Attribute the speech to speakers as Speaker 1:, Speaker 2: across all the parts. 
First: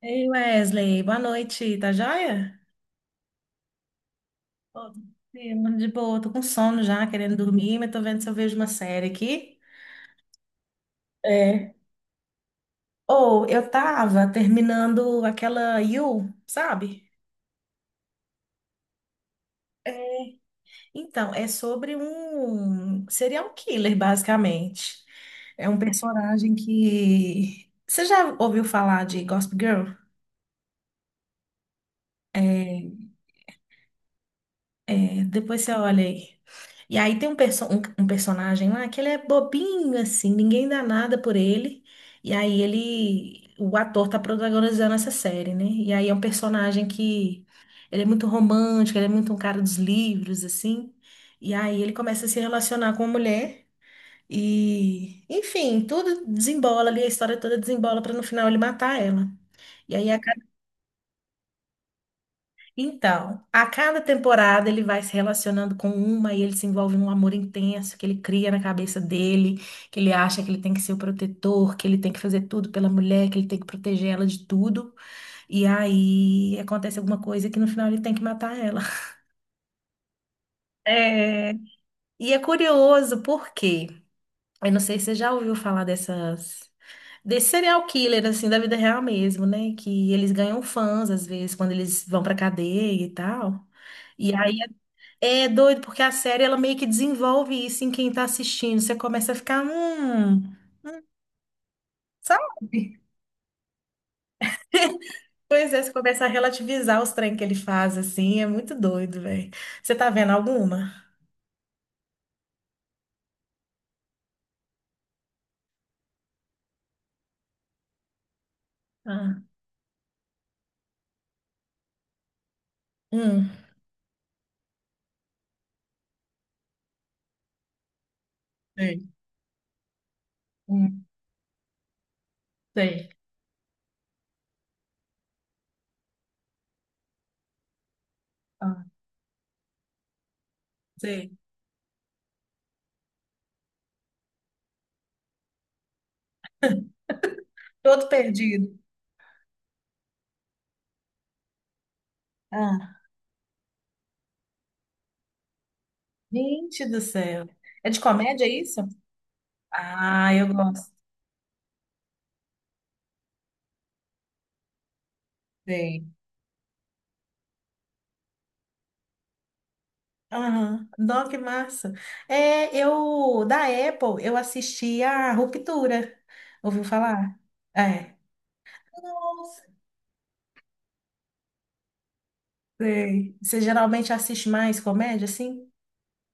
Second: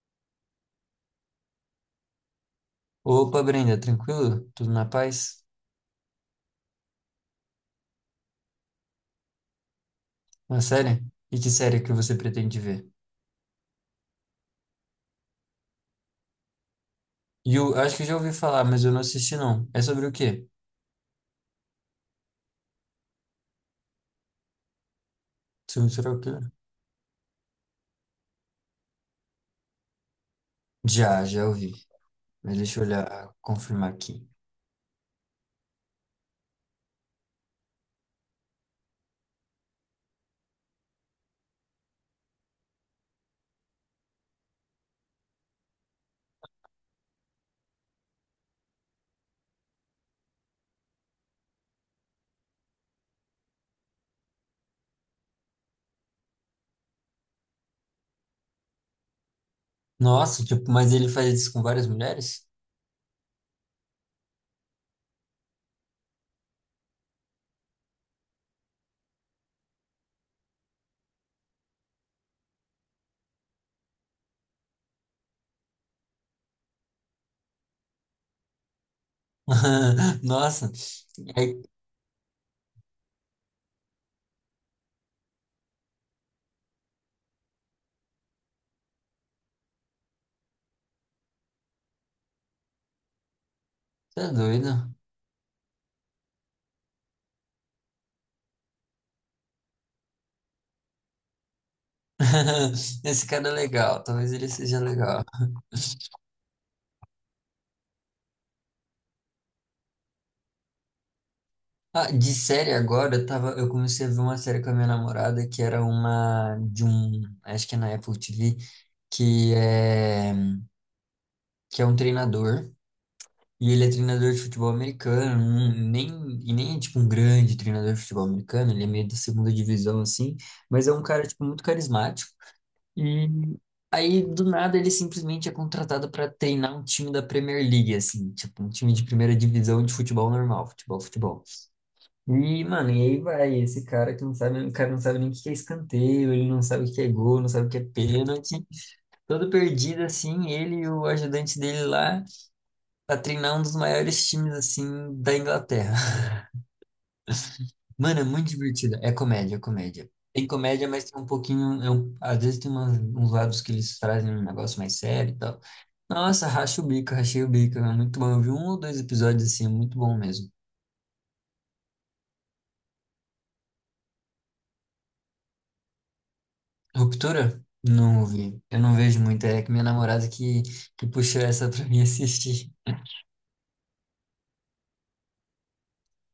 Speaker 1: Ei, Wesley, boa noite, tá joia?
Speaker 2: Opa, Brenda, tranquilo? Tudo na
Speaker 1: Ô,
Speaker 2: paz?
Speaker 1: sim, mano, de boa, tô com sono já, querendo dormir, mas tô vendo se eu vejo uma série aqui.
Speaker 2: Uma série? E que
Speaker 1: É.
Speaker 2: série que você pretende ver?
Speaker 1: Ou eu tava terminando aquela You, sabe?
Speaker 2: E eu acho que eu já ouvi falar, mas eu não assisti não. É
Speaker 1: É,
Speaker 2: sobre o quê?
Speaker 1: então, é sobre um serial killer, basicamente. É um
Speaker 2: Sobre o quê?
Speaker 1: personagem que. Você já ouviu falar de Gossip Girl?
Speaker 2: Já ouvi. Mas deixa eu
Speaker 1: É,
Speaker 2: olhar, confirmar aqui.
Speaker 1: é, depois você olha aí. E aí tem um personagem lá que ele é bobinho, assim, ninguém dá nada por ele. E aí o ator tá protagonizando essa série, né? E aí é um personagem que ele é muito romântico, ele é muito um cara dos livros, assim. E aí ele começa a se relacionar com uma mulher. E, enfim, tudo desembola ali, a história toda desembola pra no final ele matar ela. E aí
Speaker 2: Nossa, tipo, mas ele faz isso com várias mulheres?
Speaker 1: então, a cada temporada ele vai se relacionando com uma e ele se envolve num amor intenso que ele cria na cabeça dele, que ele acha que ele tem que ser o protetor, que ele tem que fazer tudo pela mulher, que ele tem que proteger ela de tudo. E aí acontece alguma coisa que no final ele tem que matar ela.
Speaker 2: Nossa,
Speaker 1: É,
Speaker 2: é,
Speaker 1: e é curioso porque, eu não sei se você já ouviu falar dessas, desse serial killer, assim, da vida real mesmo, né? Que eles ganham fãs, às vezes, quando eles vão pra cadeia e tal.
Speaker 2: tá
Speaker 1: E aí
Speaker 2: doido.
Speaker 1: é doido, porque a série ela meio que desenvolve isso em quem tá assistindo. Você começa a ficar, hum, sabe?
Speaker 2: Esse cara é legal, talvez ele seja legal.
Speaker 1: Pois é, você começa a relativizar os trem que ele faz, assim, é muito doido, velho. Você tá vendo alguma?
Speaker 2: Ah, de série agora, eu comecei a ver uma série com a minha namorada que era uma de um, acho que é na Apple TV,
Speaker 1: Ah,
Speaker 2: que é que é um treinador
Speaker 1: hum,
Speaker 2: e ele é treinador de futebol americano, não- nem e nem é tipo um grande treinador de futebol americano, ele é meio
Speaker 1: sei,
Speaker 2: da segunda divisão assim, mas é um
Speaker 1: hum,
Speaker 2: cara tipo muito carismático.
Speaker 1: sei.
Speaker 2: E aí do nada ele simplesmente é contratado para treinar um time da Premier League assim, tipo um
Speaker 1: Ah,
Speaker 2: time de primeira divisão de futebol normal,
Speaker 1: sei.
Speaker 2: futebol. E, mano, e aí vai, esse cara que não sabe, o cara não sabe nem o que é escanteio, ele não sabe o que é gol, não sabe o que é
Speaker 1: Todo
Speaker 2: pênalti.
Speaker 1: perdido.
Speaker 2: Todo perdido, assim, ele e o ajudante dele lá
Speaker 1: Ah,
Speaker 2: pra treinar um dos maiores times, assim, da Inglaterra.
Speaker 1: gente do céu. É de
Speaker 2: Mano, é
Speaker 1: comédia, é
Speaker 2: muito
Speaker 1: isso?
Speaker 2: divertido. É comédia, é comédia.
Speaker 1: Ah,
Speaker 2: Tem
Speaker 1: eu
Speaker 2: comédia,
Speaker 1: gosto.
Speaker 2: mas tem um pouquinho, é um- às vezes tem umas- uns lados que eles trazem um negócio mais sério e tal.
Speaker 1: Sei.
Speaker 2: Nossa, racha o bico, rachei o bico. É muito bom. Eu vi um ou dois episódios, assim, é muito bom mesmo.
Speaker 1: Aham. Nossa, que massa. É, eu, da Apple, eu assisti a Ruptura. Ouviu falar?
Speaker 2: Ruptura?
Speaker 1: É.
Speaker 2: Não vi. Eu não vejo muito. É
Speaker 1: Nossa.
Speaker 2: que minha namorada que puxou essa pra mim assistir.
Speaker 1: Sei. Você geralmente assiste mais comédia, assim?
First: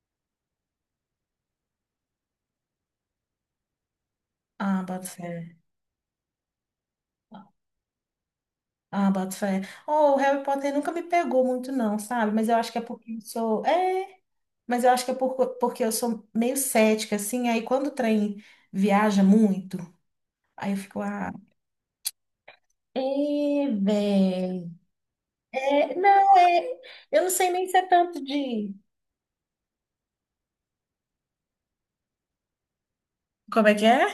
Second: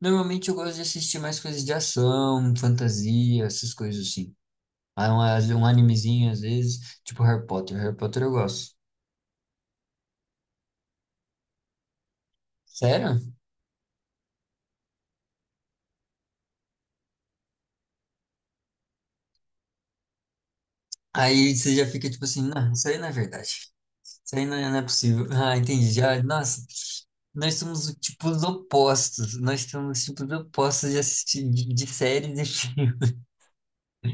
Speaker 2: Normalmente eu gosto de assistir mais coisas de ação, fantasia, essas coisas assim.
Speaker 1: Ah, boto
Speaker 2: Ah,
Speaker 1: fé.
Speaker 2: às vezes um animezinho, às vezes, tipo Harry Potter. Harry Potter eu gosto.
Speaker 1: Ah, boto fé. Oh, o Harry Potter nunca me pegou muito, não, sabe? Mas eu acho que é porque eu
Speaker 2: Sério?
Speaker 1: sou. É, mas eu acho que é porque eu sou meio cética, assim. Aí quando o trem viaja muito, aí eu fico, ah.
Speaker 2: Aí você já fica tipo assim, não, isso aí não é verdade.
Speaker 1: É,
Speaker 2: Isso aí
Speaker 1: velho.
Speaker 2: não é possível. Ah, entendi.
Speaker 1: É,
Speaker 2: Já,
Speaker 1: não,
Speaker 2: nossa,
Speaker 1: é. Eu não sei
Speaker 2: nós
Speaker 1: nem se é
Speaker 2: somos o
Speaker 1: tanto
Speaker 2: tipo dos
Speaker 1: de.
Speaker 2: opostos. Nós somos tipo, os tipos opostos de assistir de séries e filmes.
Speaker 1: Como é que é?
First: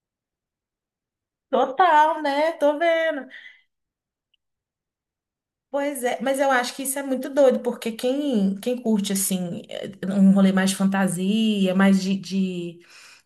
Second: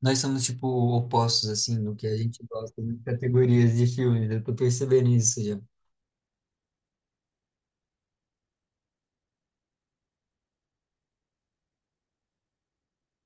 Speaker 2: Nós somos, tipo, opostos, assim, no que a
Speaker 1: Total,
Speaker 2: gente
Speaker 1: né? Tô
Speaker 2: gosta de
Speaker 1: vendo.
Speaker 2: categorias de filmes. Eu tô percebendo isso já.
Speaker 1: Pois é, mas eu acho que isso é muito doido, porque quem curte, assim, eh, um rolê mais de fantasia, mais de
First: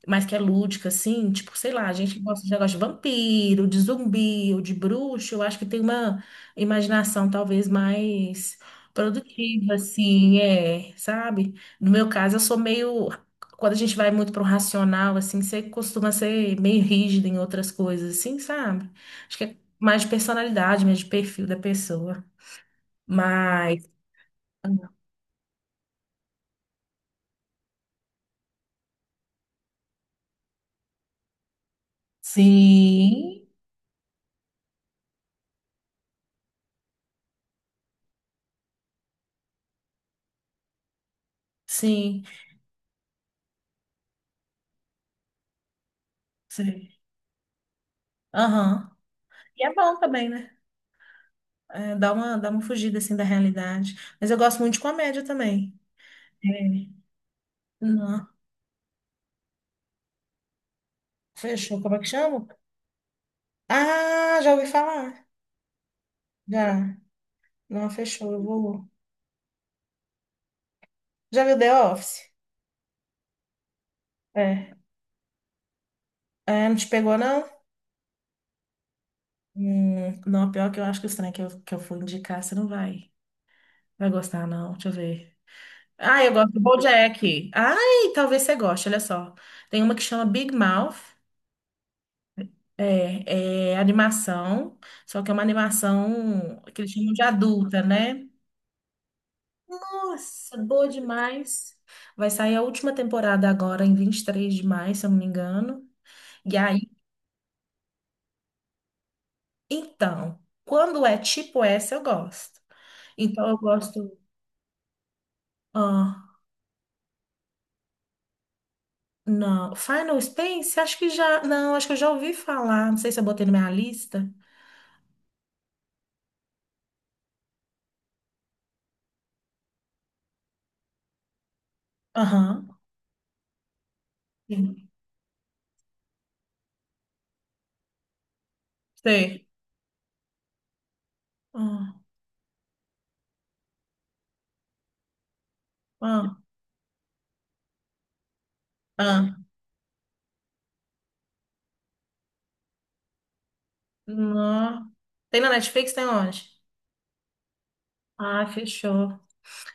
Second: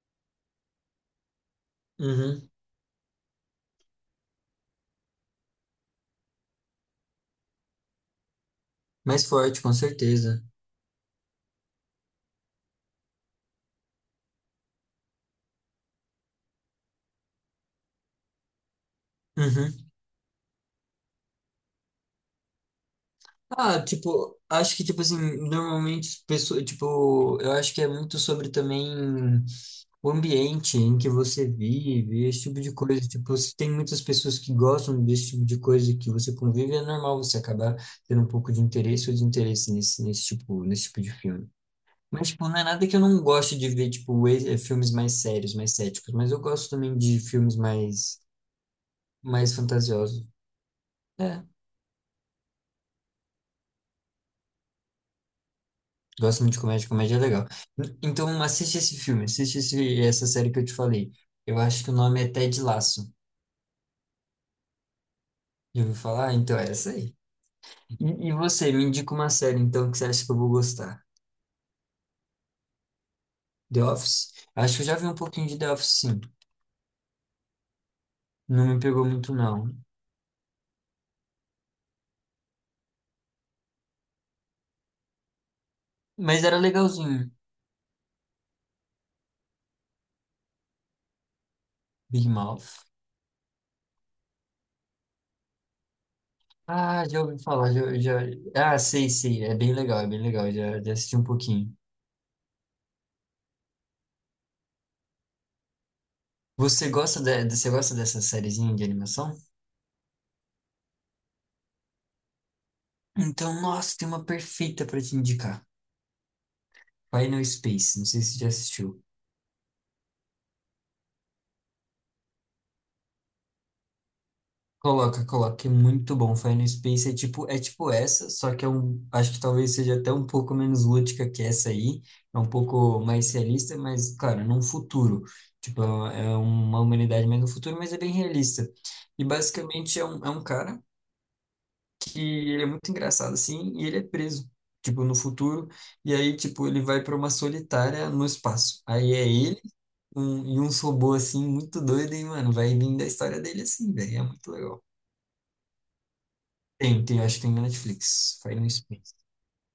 Speaker 1: mas que é lúdica, assim, tipo, sei lá, a gente que gosta
Speaker 2: Uhum.
Speaker 1: de negócio de vampiro, de zumbi ou de bruxo, eu acho que tem uma imaginação talvez mais
Speaker 2: Mais forte, com
Speaker 1: produtiva, assim,
Speaker 2: certeza.
Speaker 1: é, sabe? No meu caso, eu sou meio. Quando a gente vai muito pro racional, assim, você costuma ser meio rígido em outras coisas, assim, sabe? Acho que é
Speaker 2: Uhum.
Speaker 1: mais de personalidade, mais de perfil da pessoa.
Speaker 2: Ah,
Speaker 1: Mas,
Speaker 2: tipo, acho que, tipo assim, normalmente, as pessoas, tipo, eu acho que é muito sobre também o ambiente em que você vive, esse tipo de coisa. Tipo,
Speaker 1: sim,
Speaker 2: se tem muitas pessoas que gostam desse tipo de coisa que você convive, é normal você acabar tendo um pouco de interesse ou desinteresse nesse nesse tipo de filme.
Speaker 1: sim,
Speaker 2: Mas, tipo, não é nada que eu não goste de ver, tipo, filmes mais sérios, mais céticos. Mas eu gosto
Speaker 1: sim.
Speaker 2: também de filmes
Speaker 1: Aham.
Speaker 2: mais
Speaker 1: E é bom
Speaker 2: fantasiosos.
Speaker 1: também, né?
Speaker 2: É,
Speaker 1: É, dá uma fugida assim da realidade. Mas eu gosto muito de comédia também.
Speaker 2: gosto muito de
Speaker 1: É.
Speaker 2: comédia, comédia é legal. N-
Speaker 1: Não.
Speaker 2: Então, assiste esse filme, essa série que eu te falei. Eu
Speaker 1: Fechou.
Speaker 2: acho que o
Speaker 1: Como é que
Speaker 2: nome é
Speaker 1: chama?
Speaker 2: Ted Lasso.
Speaker 1: Ah, já ouvi falar.
Speaker 2: Já ouviu falar? Então, é essa
Speaker 1: Já.
Speaker 2: aí.
Speaker 1: Não,
Speaker 2: E,
Speaker 1: fechou.
Speaker 2: e
Speaker 1: Eu
Speaker 2: você, me
Speaker 1: vou.
Speaker 2: indica uma série, então, que você acha que eu vou gostar?
Speaker 1: Já viu The Office?
Speaker 2: The Office?
Speaker 1: É.
Speaker 2: Acho que eu já vi um pouquinho de The Office, sim.
Speaker 1: É, não te pegou, não?
Speaker 2: Não me pegou muito, não.
Speaker 1: Não, pior que eu acho que o estranho que eu for indicar, você não vai. Vai gostar, não. Deixa eu ver. Ah, eu
Speaker 2: Mas
Speaker 1: gosto
Speaker 2: era
Speaker 1: do
Speaker 2: legalzinho.
Speaker 1: BoJack. Ai, talvez você goste, olha só. Tem uma que chama Big Mouth.
Speaker 2: Big Mouth.
Speaker 1: É, é animação, só que é uma animação que eles
Speaker 2: Ah,
Speaker 1: chamam
Speaker 2: já
Speaker 1: de
Speaker 2: ouvi falar,
Speaker 1: adulta, né?
Speaker 2: Ah, sei, é bem legal,
Speaker 1: Nossa, boa
Speaker 2: já assisti um pouquinho.
Speaker 1: demais. Vai sair a última temporada agora, em 23 de maio, se eu não me engano. E aí,
Speaker 2: Você gosta dessa sériezinha de animação?
Speaker 1: então, quando é tipo essa, eu gosto. Então, eu
Speaker 2: Então, nossa, tem
Speaker 1: gosto.
Speaker 2: uma perfeita pra te indicar.
Speaker 1: Ah,
Speaker 2: Final Space, não sei se você já assistiu.
Speaker 1: não. Final Space? Acho que já. Não, acho que eu já ouvi falar. Não sei se eu botei na minha lista.
Speaker 2: Coloca, é muito bom. Final Space é tipo essa, só que é um, acho que talvez seja até um pouco menos lúdica que essa aí. É um
Speaker 1: Aham.
Speaker 2: pouco mais realista, mas, cara, num
Speaker 1: Sim.
Speaker 2: futuro. Tipo, é uma humanidade mais no futuro, mas é bem realista. E
Speaker 1: Sei.
Speaker 2: basicamente é um cara
Speaker 1: Ah,
Speaker 2: que ele é muito engraçado assim, e ele é preso, tipo, no futuro, e
Speaker 1: ah,
Speaker 2: aí, tipo, ele vai para uma solitária no espaço. Aí é
Speaker 1: ah.
Speaker 2: ele um, e uns robôs assim, muito doido, e, mano, vai vindo a história dele assim, velho, é muito legal.
Speaker 1: Não. Tem na Netflix? Tem onde?
Speaker 2: Tem, acho que tem na Netflix,
Speaker 1: Ah,
Speaker 2: Final Space.
Speaker 1: fechou.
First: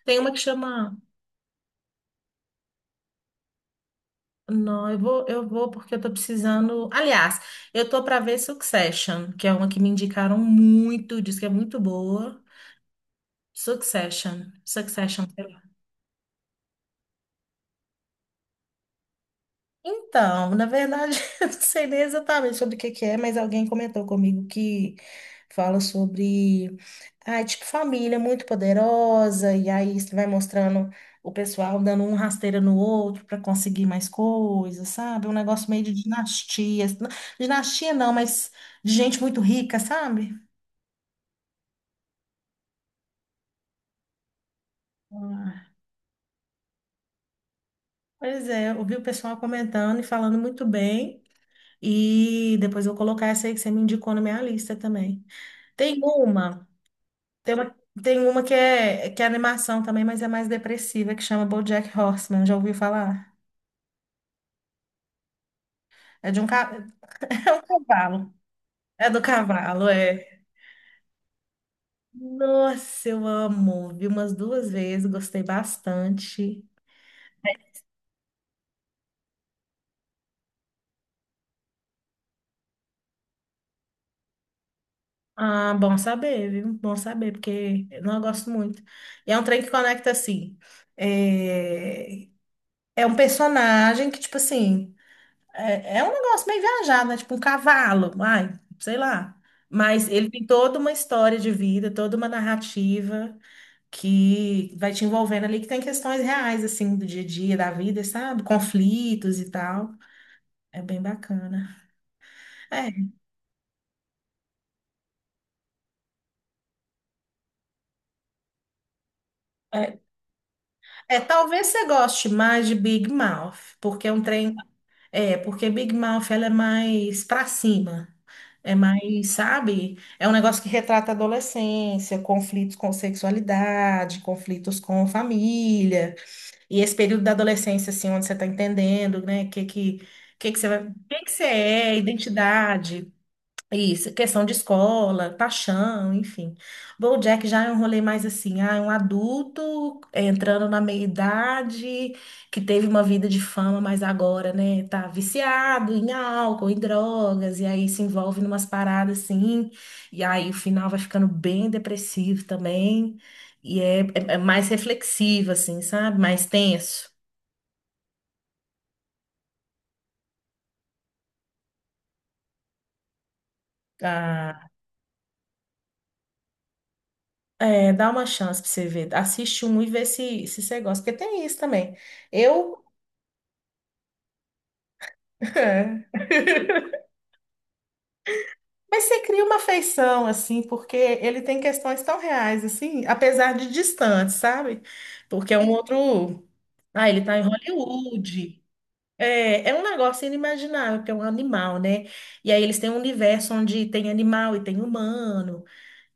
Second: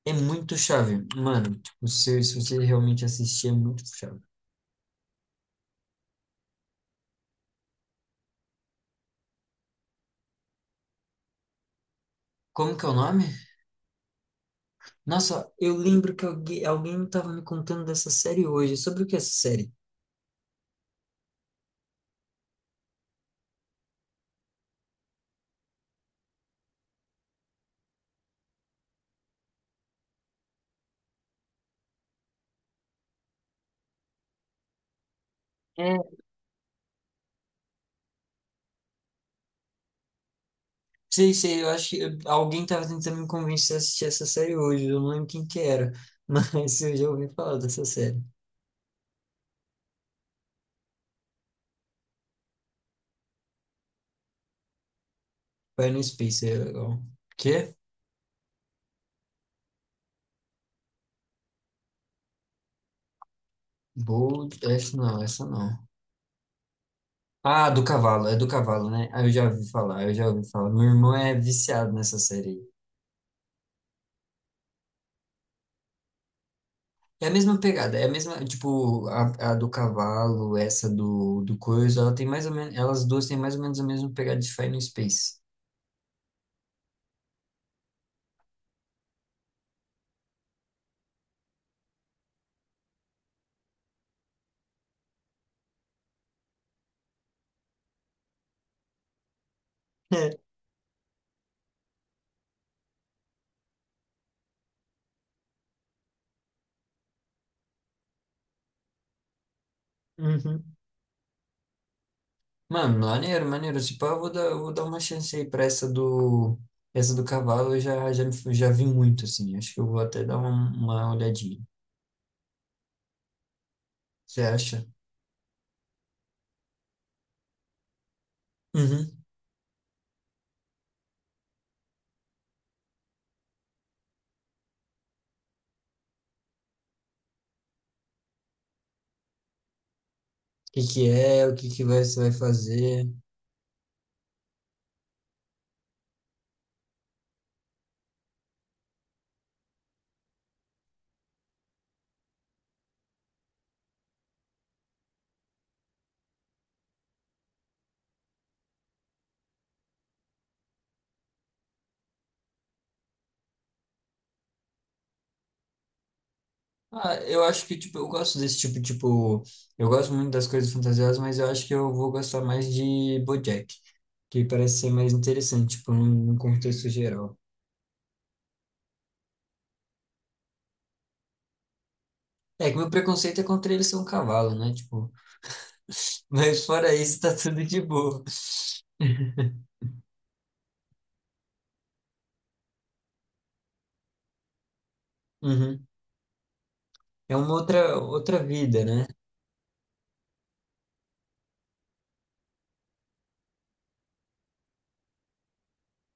Speaker 2: É
Speaker 1: Tem uma que
Speaker 2: muito
Speaker 1: chama.
Speaker 2: chave, mano, tipo, se você realmente assistir, é muito chave.
Speaker 1: Não, eu vou porque eu tô precisando. Aliás, eu tô para ver Succession, que é uma que me indicaram muito, diz que é muito boa.
Speaker 2: Como que é o nome?
Speaker 1: Succession, Succession.
Speaker 2: Nossa, eu lembro que alguém tava me contando dessa série hoje. Sobre o que é essa série?
Speaker 1: Então, na verdade, eu não sei nem exatamente sobre o que que é, mas alguém comentou comigo que fala sobre, ah, é tipo, família muito poderosa, e aí isso vai mostrando o pessoal dando um rasteira no outro para conseguir mais coisas, sabe? Um negócio meio de dinastia. Dinastia não, mas de gente muito rica, sabe?
Speaker 2: Sei, sei, eu acho que eu- alguém tava tentando me convencer a assistir essa série hoje, eu não lembro quem que
Speaker 1: Ah,
Speaker 2: era, mas eu já ouvi falar dessa série.
Speaker 1: pois é, eu vi o pessoal comentando e falando muito bem, e depois eu vou colocar essa aí que você me indicou na minha lista também.
Speaker 2: Vai
Speaker 1: Tem
Speaker 2: no Space, é
Speaker 1: uma.
Speaker 2: legal.
Speaker 1: Tem uma,
Speaker 2: Quê?
Speaker 1: tem uma que é, animação também, mas é mais depressiva, que chama BoJack Horseman. Já ouviu falar?
Speaker 2: Bold, essa não.
Speaker 1: É de é um
Speaker 2: Ah, do cavalo,
Speaker 1: cavalo.
Speaker 2: é do cavalo,
Speaker 1: É
Speaker 2: né?
Speaker 1: do
Speaker 2: Ah, eu já ouvi
Speaker 1: cavalo,
Speaker 2: falar, eu
Speaker 1: é.
Speaker 2: já ouvi falar. Meu irmão é viciado nessa série. Aí.
Speaker 1: Nossa, eu amo. Vi umas duas vezes, gostei bastante.
Speaker 2: É a mesma pegada, é a mesma, tipo, a do cavalo, essa do coisa, ela tem mais ou menos, elas duas têm mais ou menos a mesma pegada de Final Space.
Speaker 1: Ah, bom saber, viu? Bom saber, porque eu não gosto muito. E é um trem que conecta assim. É, é um personagem que, tipo assim. É, é um negócio meio viajado, né? Tipo um cavalo, ai, sei lá. Mas ele tem toda uma história de vida, toda uma narrativa que vai te envolvendo ali, que tem questões reais, assim, do dia a dia, da vida, sabe? Conflitos e tal.
Speaker 2: É. Uhum.
Speaker 1: É bem bacana. É,
Speaker 2: Mano, maneiro, maneiro. Tipo, ah, eu vou dar uma chance aí pra essa essa do cavalo. Eu já vi muito, assim. Acho que eu
Speaker 1: é,
Speaker 2: vou até dar uma olhadinha.
Speaker 1: talvez você goste mais de Big Mouth, porque é um
Speaker 2: Você
Speaker 1: trem.
Speaker 2: acha?
Speaker 1: É, porque Big Mouth ela é mais pra cima. É
Speaker 2: Uhum.
Speaker 1: mais, sabe? É um negócio que retrata a adolescência, conflitos com sexualidade, conflitos com família. E esse período da adolescência, assim, onde você está entendendo, né? O que que você
Speaker 2: O
Speaker 1: vai,
Speaker 2: que
Speaker 1: o
Speaker 2: que
Speaker 1: que que você
Speaker 2: é? O que que
Speaker 1: é,
Speaker 2: vai, você vai fazer?
Speaker 1: identidade. Isso, questão de escola, paixão, enfim. BoJack já é um rolê mais assim, ah, é um adulto entrando na meia-idade, que teve uma vida de fama, mas agora, né, tá viciado em álcool, em drogas, e aí se envolve numas paradas assim, e aí o final vai ficando bem depressivo também, e é mais reflexivo, assim, sabe? Mais tenso.
Speaker 2: Ah, eu acho que, tipo, eu gosto desse tipo, tipo... Eu gosto muito das coisas fantasiosas, mas eu acho que eu vou gostar mais de BoJack. Que
Speaker 1: Ah,
Speaker 2: parece ser mais interessante, tipo, num contexto geral.
Speaker 1: é, dá uma chance pra você ver. Assiste um e vê se, se você gosta, porque tem isso também.
Speaker 2: É que
Speaker 1: Eu
Speaker 2: meu preconceito é contra ele ser um cavalo, né? Tipo,
Speaker 1: é.
Speaker 2: mas fora isso, tá tudo de boa.
Speaker 1: Mas você cria uma afeição, assim, porque ele tem questões tão reais, assim, apesar de distante, sabe? Porque é um
Speaker 2: Uhum.
Speaker 1: outro. Ah, ele
Speaker 2: É
Speaker 1: tá em
Speaker 2: uma outra, outra
Speaker 1: Hollywood.
Speaker 2: vida, né?
Speaker 1: É, é um negócio inimaginável, porque é um animal, né? E aí eles têm um universo onde tem animal e tem humano.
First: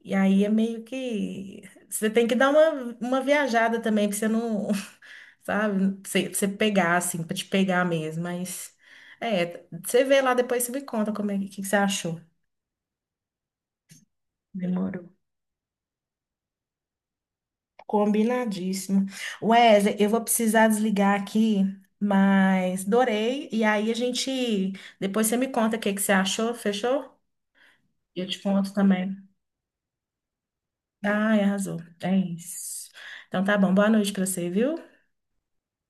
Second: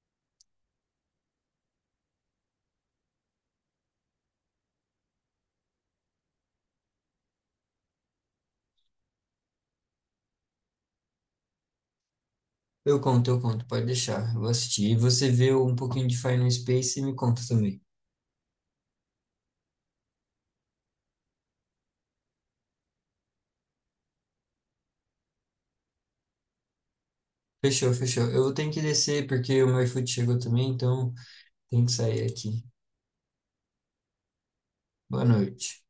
Speaker 1: E aí é meio que. Você tem que dar uma viajada também, pra você não. Sabe? Pra você pegar, assim, pra te pegar mesmo. Mas. É, você vê lá depois, você me conta como é que você achou.
Speaker 2: Eu conto, pode deixar. Eu vou assistir. E
Speaker 1: Demorou.
Speaker 2: você vê um pouquinho de Final Space e me conta também.
Speaker 1: Combinadíssimo. Wesley, eu vou precisar desligar aqui, mas adorei. E aí a gente. Depois você me conta o que que você achou, fechou?
Speaker 2: Fechou, fechou.
Speaker 1: Eu te
Speaker 2: Eu tenho
Speaker 1: conto
Speaker 2: que
Speaker 1: também.
Speaker 2: descer porque o meu iFood chegou também, então
Speaker 1: Ai, arrasou.
Speaker 2: tenho que
Speaker 1: É
Speaker 2: sair aqui.
Speaker 1: isso. Então tá bom. Boa noite pra você, viu?
Speaker 2: Boa noite.